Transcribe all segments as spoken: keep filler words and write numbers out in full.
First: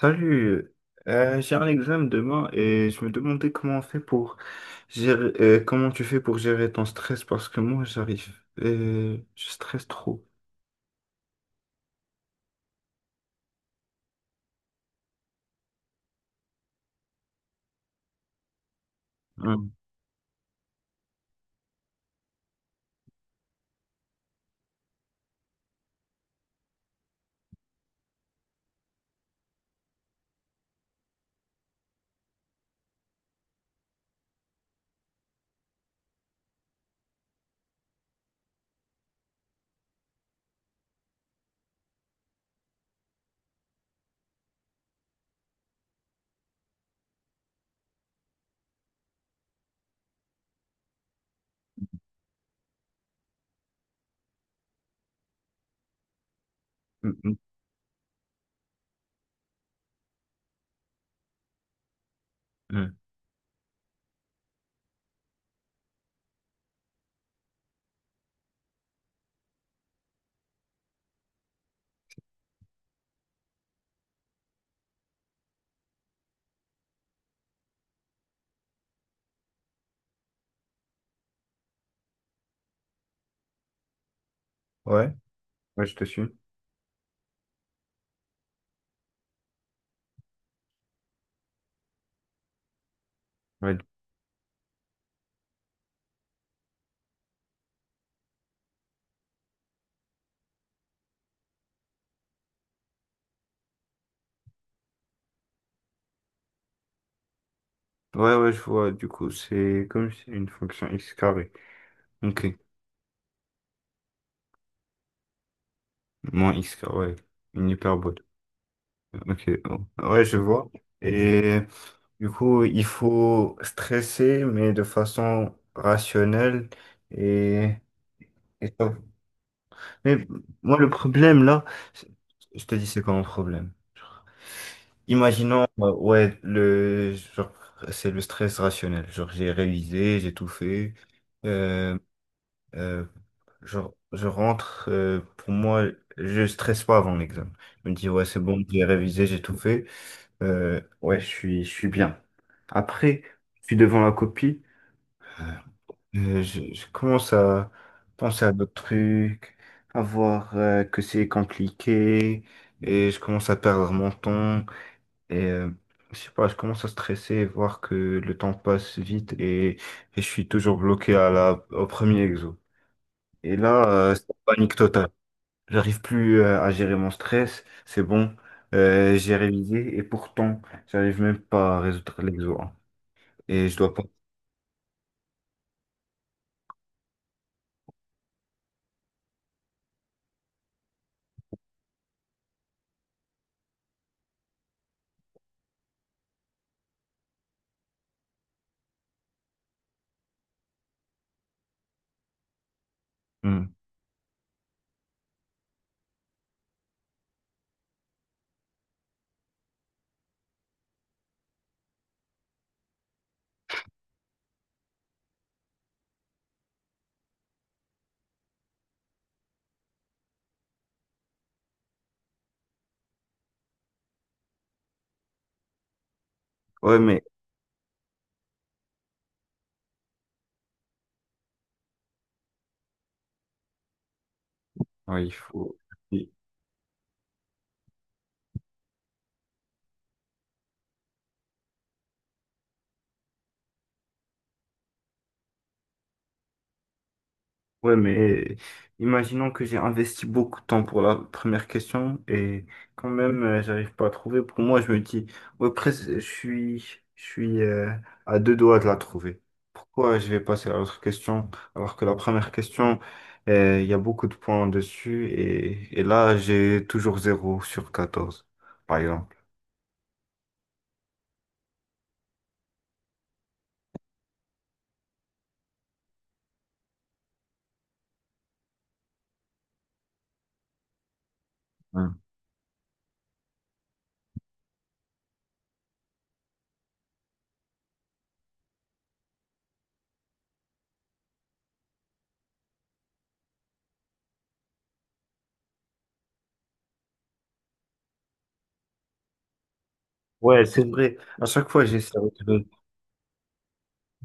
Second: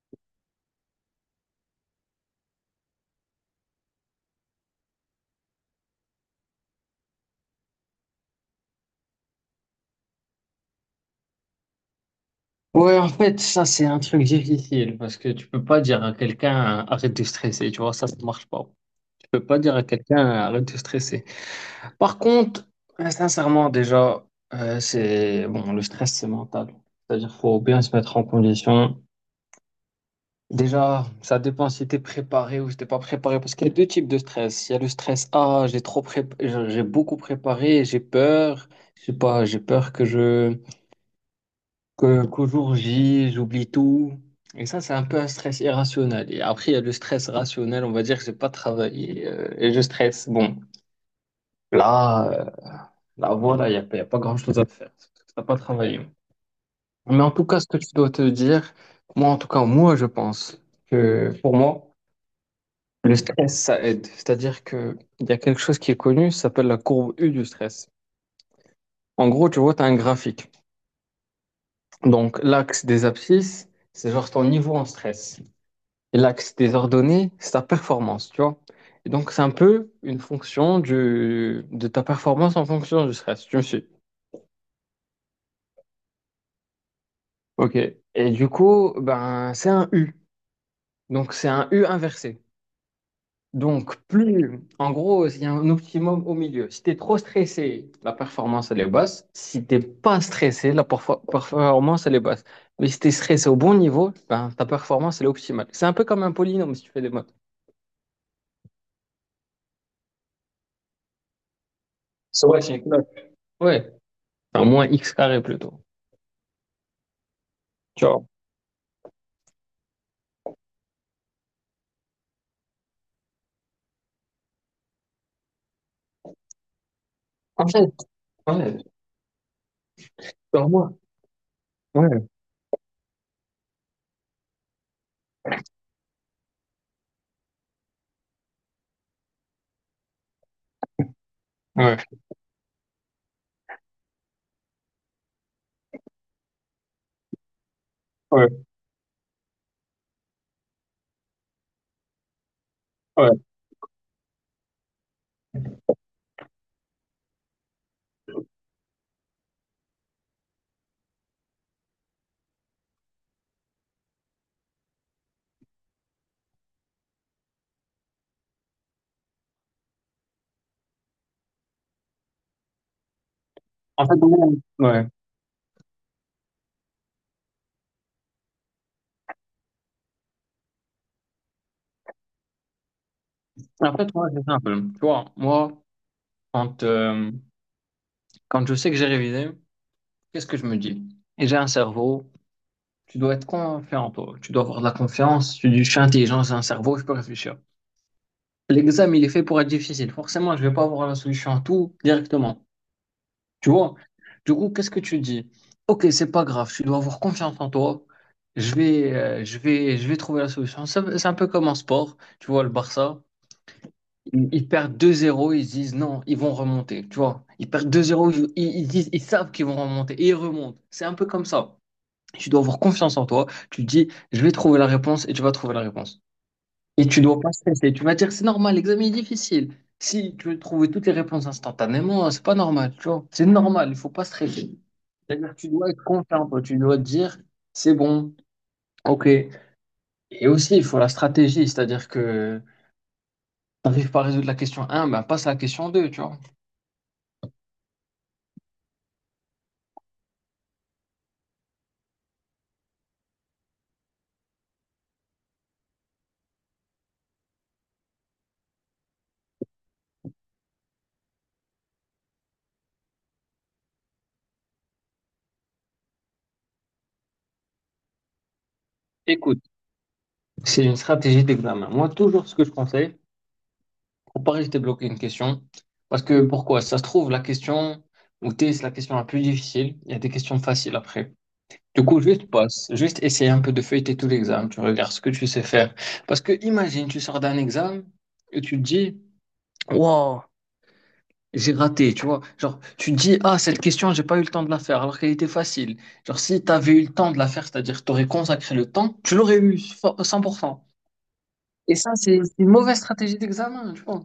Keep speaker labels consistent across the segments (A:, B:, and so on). A: Salut. Euh, j'ai un examen demain et je me demandais comment on fait pour gérer, euh, comment tu fais pour gérer ton stress parce que moi j'arrive, euh, je stresse trop.
B: Ouais, en fait, ça, c'est un truc difficile parce que tu peux pas dire à quelqu'un arrête de stresser, tu vois, ça, ça marche pas. Tu peux pas
A: Hum,
B: dire à quelqu'un arrête de stresser. Par contre, euh, sincèrement, déjà, euh, c'est bon, le stress, c'est mental. C'est-à-dire, faut bien se mettre en condition. Déjà, ça dépend si t'es préparé ou si t'es pas préparé parce qu'il y a deux types de stress. Il y a le stress, ah, j'ai trop prép... j'ai j'ai beaucoup préparé, j'ai peur, je sais pas, j'ai peur que je que, qu'au jour J, j'oublie tout. Et ça, c'est un peu un stress irrationnel. Et après, il y a le stress rationnel. On va dire que j'ai pas travaillé euh, et je stresse. Bon, là, euh, là, voilà, il n'y a, pas- il y a pas grand-chose à faire. T'as pas travaillé.
A: hum,
B: Mais en
A: hum,
B: tout cas, ce que tu dois te dire, moi, en tout cas, moi, je pense que pour moi,
A: hum.
B: le stress, ça aide. C'est-à-dire que il y a quelque chose qui est connu, ça s'appelle la courbe U du stress. En gros, tu vois, tu as un graphique. Donc, l'axe des abscisses, c'est genre ton niveau en stress. L'axe des ordonnées, c'est ta performance, tu vois. Et donc, c'est un peu une fonction du, de ta performance en fonction du stress, tu me suis.
A: Ouais, ouais, je te suis.
B: Ok. Et du coup, ben, c'est un U. Donc, c'est un U inversé.
A: Ouais,
B: Donc, plus, en gros, il y a un optimum au milieu. Si tu es trop stressé, la performance, elle est basse. Si t'es pas stressé, la perfo- performance, elle est basse. Mais si tu es stressé au bon niveau, ben, ta performance, elle est optimale. C'est un peu comme un polynôme si tu fais des maths.
A: ouais, ouais, je vois. Du coup, c'est comme si une fonction x carré.
B: Ouais, c'est
A: Ok,
B: what, Shane? Ouais, enfin, moins x carré plutôt.
A: moins x carré, une
B: Tu
A: hyperbole.
B: vois.
A: Ok, oh, ouais, je vois. Et du coup, il faut stresser mais de façon rationnelle,
B: En
A: et
B: fait,
A: et
B: ouais,
A: ça. Mais
B: par
A: moi, le
B: moi.
A: problème là, c'est-
B: Ouais,
A: je te dis, c'est quoi mon problème? Genre, imaginons, euh, ouais, le, genre, c'est le stress rationnel. Genre, j'ai révisé, j'ai tout fait.
B: ouais,
A: Euh, euh, genre, je rentre, euh, pour moi, je stresse pas avant l'examen. Je me dis, ouais, c'est bon,
B: ouais,
A: j'ai révisé, j'ai tout fait. Euh, ouais, je suis, je suis bien. Après,
B: ouais.
A: je suis devant la copie. Euh, je, je commence à penser à d'autres trucs, à voir euh, que c'est compliqué, et je commence à perdre mon temps, et euh, je sais pas, je commence à stresser, voir que le temps passe vite, et, et je suis toujours bloqué à la, au premier exo. Et là,
B: En
A: euh,
B: fait,
A: c'est
B: moi,
A: la panique
B: ouais.
A: totale. J'arrive plus euh, à gérer mon stress. C'est bon, euh, j'ai révisé, et pourtant, j'arrive même pas à résoudre l'exo, hein. Et je dois
B: En
A: pas...
B: fait, moi, c'est simple. Tu vois, moi, quand, euh, quand je sais que j'ai révisé, qu'est-ce que je me dis? Et j'ai un cerveau, tu dois être confiant en toi. Tu dois avoir de la confiance. Tu dis, je suis intelligent, j'ai un cerveau, je peux réfléchir. L'examen, il est fait pour être difficile. Forcément, je vais pas avoir la solution à tout directement. Tu
A: Hmm.
B: vois? Du coup, qu'est-ce que tu dis? Ok, c'est pas grave, tu dois avoir confiance en toi. Je vais, euh, je vais, je vais trouver la solution. C'est c'est un peu comme en sport. Tu vois, le Barça, ils, ils perdent deux zéro, ils se disent non, ils vont remonter. Tu vois, ils perdent deux zéro, ils, ils ils disent, ils savent qu'ils vont remonter et ils remontent. C'est un peu comme ça. Tu dois avoir confiance en toi. Tu te dis, je vais trouver la réponse et tu vas trouver la réponse.
A: Ouais,
B: Et tu
A: mais...
B: dois pas stresser. Tu vas dire, c'est normal, l'examen est difficile. Si tu veux trouver toutes les réponses instantanément, euh, c'est pas normal, tu vois. C'est normal, il faut pas stresser.
A: Oui, il
B: C'est-à-dire que tu
A: faut...
B: dois être confiant, toi. Tu dois te dire, c'est bon, ok. Et aussi, il faut la stratégie, c'est-à-dire que t'arrives pas à résoudre la question un, ben passe à la question deux, tu vois.
A: Ouais, mais imaginons que j'ai investi beaucoup de temps pour la première question et quand même, euh, j'arrive pas à trouver. Pour moi, je me dis, ouais, presque, je suis, je suis euh, à deux doigts de la trouver. Pourquoi je vais passer à l'autre question alors que la première question, euh, il y a beaucoup de points dessus et, et là, j'ai toujours zéro sur quatorze par exemple.
B: Écoute, c'est une stratégie d'examen. Moi, toujours ce que je conseille, pour pas rester bloqué une question, parce que pourquoi? Ça se trouve, la question où t'es, c'est la question la plus difficile. Il y a des questions faciles après. Du
A: Hmm.
B: coup, juste passe, juste essayer un peu de feuilleter tout l'examen, tu regardes ce que tu sais faire. Parce que imagine, tu sors d'un examen et tu te dis, wow, j'ai raté, tu vois. Genre, tu te dis, ah, cette question, j'ai pas eu le temps de la faire, alors qu'elle était facile. Genre, si tu avais eu le temps de la faire, c'est-à-dire tu aurais consacré le temps, tu l'aurais eu fo-
A: Ouais, c'est
B: cent pour cent.
A: vrai. À chaque fois,
B: Et
A: j'essaie
B: ça, c'est c'est
A: de...
B: une mauvaise stratégie d'examen, tu vois.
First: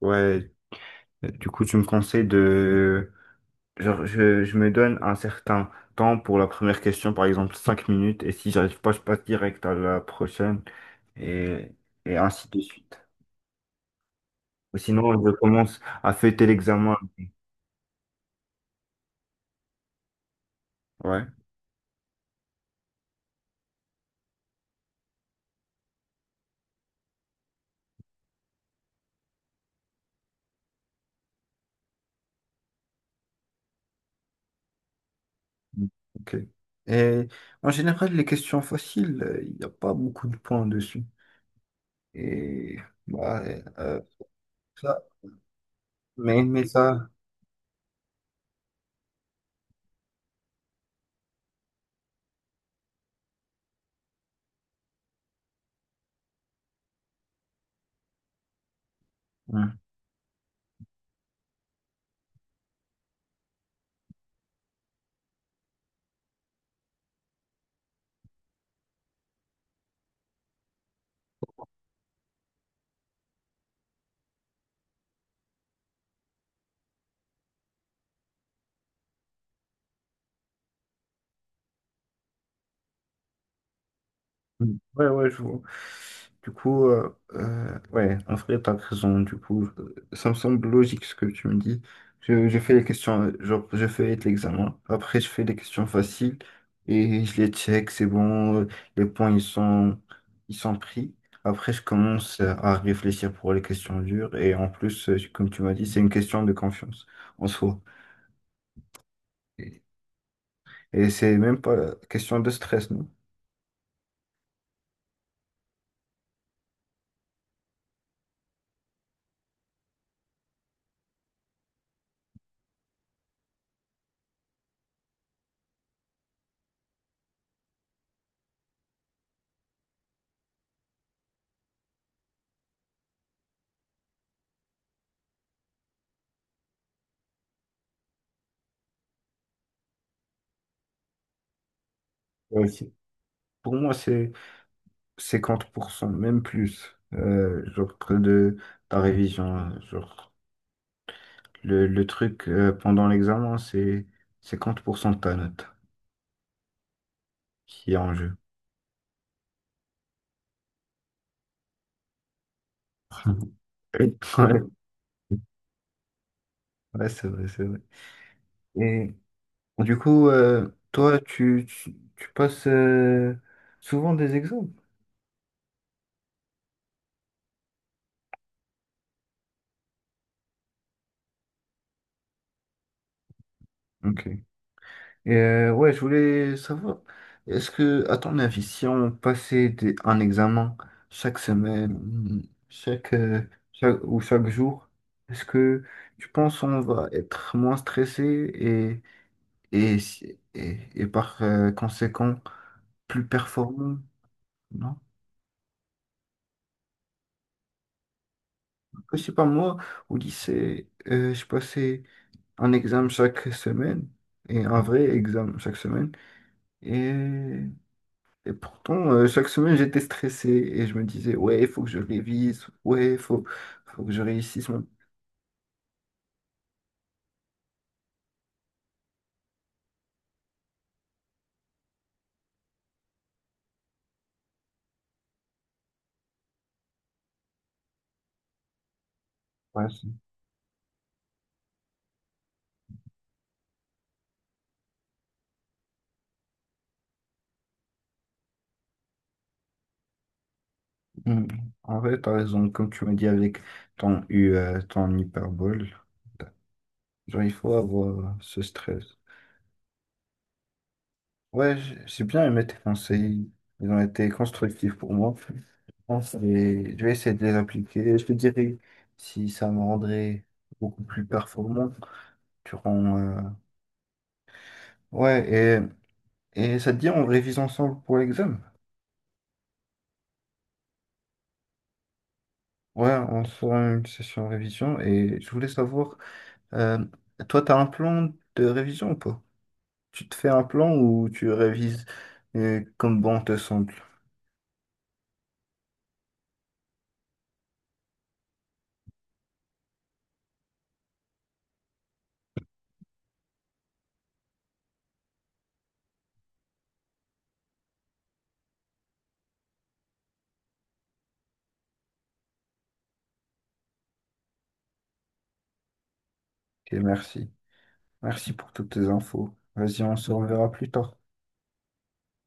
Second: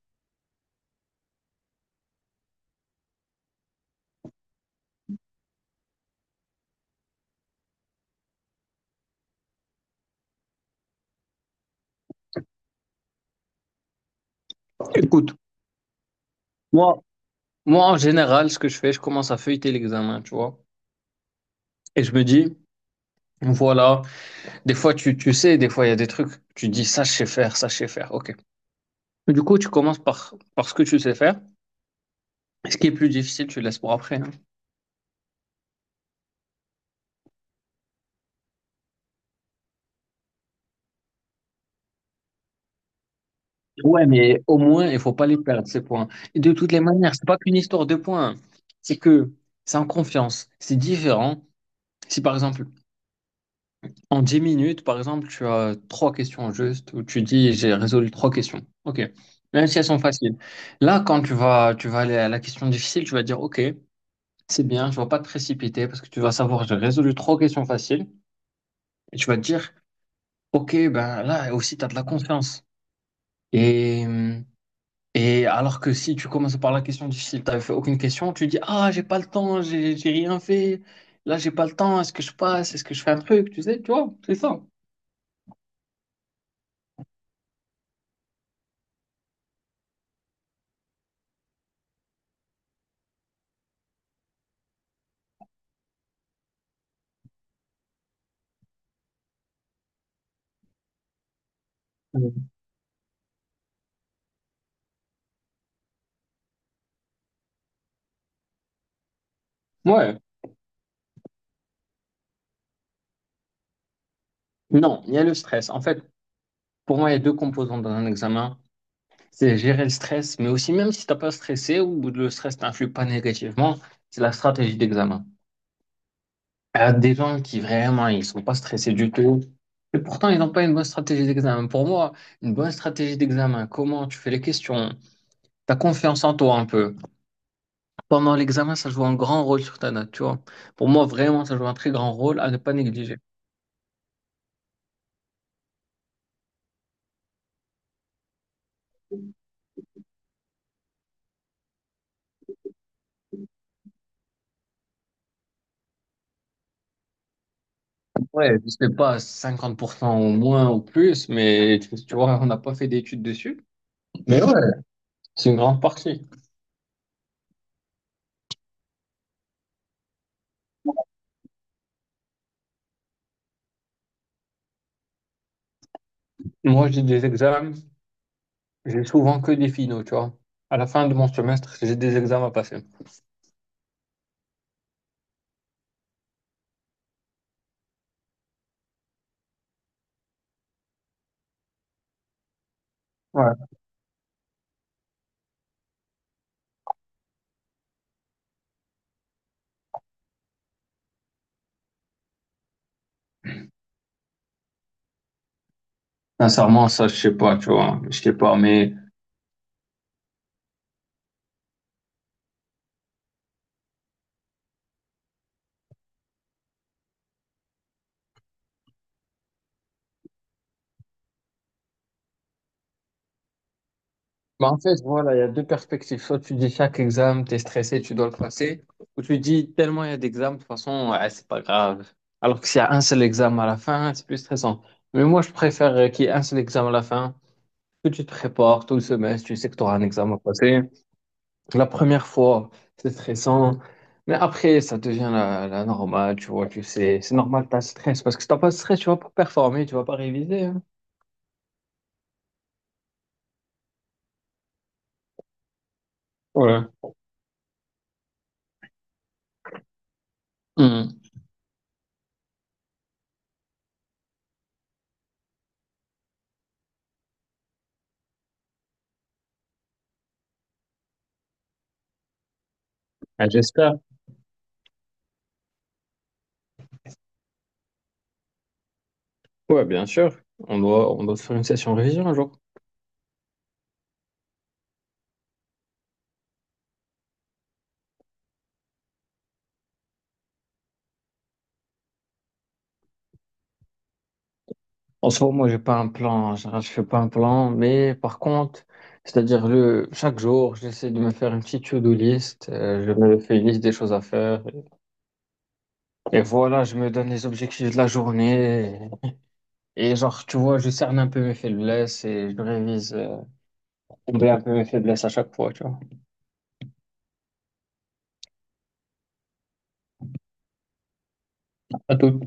A: Ouais, du coup, tu me conseilles de... Genre, je, je me donne un certain temps pour la première question, par exemple cinq minutes, et si j'arrive pas, je passe direct à la prochaine, et, et ainsi de suite. Ou sinon, je
B: Écoute,
A: commence à fêter l'examen.
B: moi, moi, en général, ce que je fais, je commence à feuilleter l'examen, tu vois.
A: Ouais.
B: Et je me dis, voilà. Des fois, tu, tu sais, des fois, il y a des trucs, tu dis ça, je sais faire, ça, je sais faire. Ok. Du coup, tu commences par, par ce que tu sais faire. Ce qui est plus difficile, tu le laisses pour après, hein.
A: Ok. Et en général, les questions faciles, il n'y a pas beaucoup de points dessus. Et bah, euh,
B: Ouais, mais au moins, il
A: ça,
B: faut pas les perdre, ces points. Et
A: mais,
B: de
A: mais
B: toutes les
A: ça.
B: manières, c'est pas qu'une histoire de points, hein. C'est que c'est en confiance. C'est différent. Si par exemple, en dix minutes, par exemple, tu as trois questions juste, où tu dis j'ai résolu trois questions. Ok. Même si elles sont faciles. Là, quand tu vas, tu vas aller à la question difficile, tu vas dire ok. C'est bien, je ne pas te précipiter parce que tu vas savoir, j'ai résolu trois questions faciles et tu vas te dire, ok, ben là aussi, tu as de la confiance. Et, et alors que si tu commences par la question difficile, tu fait aucune question, tu dis, ah, j'ai pas le temps, j'ai j'ai rien fait, là, j'ai pas le temps, est-ce que je passe, est-ce que je fais un truc, tu sais, tu vois, c'est ça.
A: Mm. Ouais, ouais, je vois. Du coup, euh, euh, ouais, en vrai, t'as raison. Du coup, euh, ça me semble logique ce que tu me dis. Je, je fais les questions, euh, genre, je fais l'examen. Après, je fais les questions faciles et je les check, c'est bon. euh, Les points, ils sont, ils sont pris. Après, je commence
B: Mhm.
A: euh, à réfléchir pour les questions dures. Et en plus, euh, comme tu m'as dit, c'est une question de confiance en soi. Et
B: Ouais,
A: et c'est même pas question de stress, non?
B: non, il y a le stress. En fait, pour moi, il y a deux composantes dans un examen. C'est gérer le stress, mais aussi même si t'as pas stressé ou le stress t'influe pas négativement, c'est la stratégie d'examen. À des gens qui vraiment ils sont pas stressés du tout et pourtant ils n'ont pas une bonne stratégie d'examen. Pour moi, une bonne stratégie d'examen, comment tu fais les questions, ta confiance en toi un peu. Pendant l'examen, ça joue un grand rôle sur ta note, tu vois. Pour moi, vraiment, ça joue un très grand rôle à ne
A: Ouais,
B: pas
A: c'est-
B: négliger.
A: pour moi, c'est cinquante pour cent même plus, euh, genre que de ta révision, hein. Genre, le, le truc euh, pendant l'examen, c'est cinquante pour cent de ta note qui est en jeu.
B: Ouais, je sais pas, cinquante pour cent au moins ou plus, mais tu tu vois, on n'a pas fait d'études dessus.
A: Ouais.
B: Mais ouais, c'est une grande partie.
A: Ouais, c'est vrai, c'est vrai. Et du coup, euh, toi, tu, tu, tu passes euh, souvent des examens.
B: Moi, j'ai des examens, j'ai souvent que des finaux, tu vois. À la fin de mon semestre, j'ai des examens à passer.
A: Ok. Et, euh, ouais, je voulais savoir, est-ce que, à ton avis, si on passait des- un examen chaque semaine, chaque, euh,
B: Ouais.
A: chaque- ou chaque jour, est-ce que tu penses qu'on va être moins stressé et, et, si- et, et par euh, conséquent plus performant? Non?
B: Sincèrement, ça, je sais pas, tu vois. Je sais pas, mais...
A: Je sais pas, moi, au lycée, euh, je passais un examen chaque semaine et un vrai examen chaque semaine. Et Et pourtant, euh, chaque semaine, j'étais stressé et je me disais, ouais, il faut que je révise, ouais, il faut, faut que je
B: Bah,
A: réussisse.
B: en
A: mon-
B: fait, voilà, il y a deux perspectives. Soit tu dis chaque examen, t'es stressé, tu dois le passer. Ou tu dis tellement il y a d'examens, de toute façon, ouais, c'est pas grave. Alors que s'il y a un seul examen à la fin, c'est plus stressant. Mais moi, je préfère euh, qu'il y ait un seul examen à la fin, que tu te prépares tout le semestre, tu sais que tu
A: Ouais,
B: auras un
A: c'est-
B: examen à passer. La première fois, c'est stressant. Mais après, ça devient la, la normale, tu vois, tu sais. C'est normal, t'as le stress. Parce que si t'as pas de stress, tu vas pas performer, tu vas pas réviser, hein.
A: mm. En vrai, t'as raison, comme tu m'as dit avec ton U, euh, ton hyperbole, genre, il faut avoir euh, ce stress.
B: Voilà.
A: Ouais, j- j'ai bien aimé tes conseils, ils ont été constructifs pour moi. Je pense que je vais essayer de les appliquer. Je te dirai si ça me rendrait beaucoup plus performant durant. euh,
B: Ah, j'espère.
A: Ouais, et, et ça te dit, on révise ensemble pour l'examen?
B: Ouais, bien sûr. On doit, on doit se faire une session révision un jour.
A: Ouais, on se fera une session révision et je voulais savoir, euh, toi, tu as un plan de révision ou pas? Tu te fais un plan ou tu révises euh, comme bon te semble?
B: En ce moment, moi, j'ai pas un plan. En général, je fais pas un plan, mais par contre, c'est-à-dire le chaque jour, j'essaie de me faire une petite to-do list. euh, je me fais une liste des choses à faire. Et voilà, je me donne les objectifs de la journée. Et, genre, tu vois, je cerne un peu mes faiblesses et je révise, euh, combler un peu mes faiblesses à chaque fois, tu vois.
A: Ok, merci. Merci pour toutes tes infos. Vas-y, on se reverra plus tard.
B: À tout.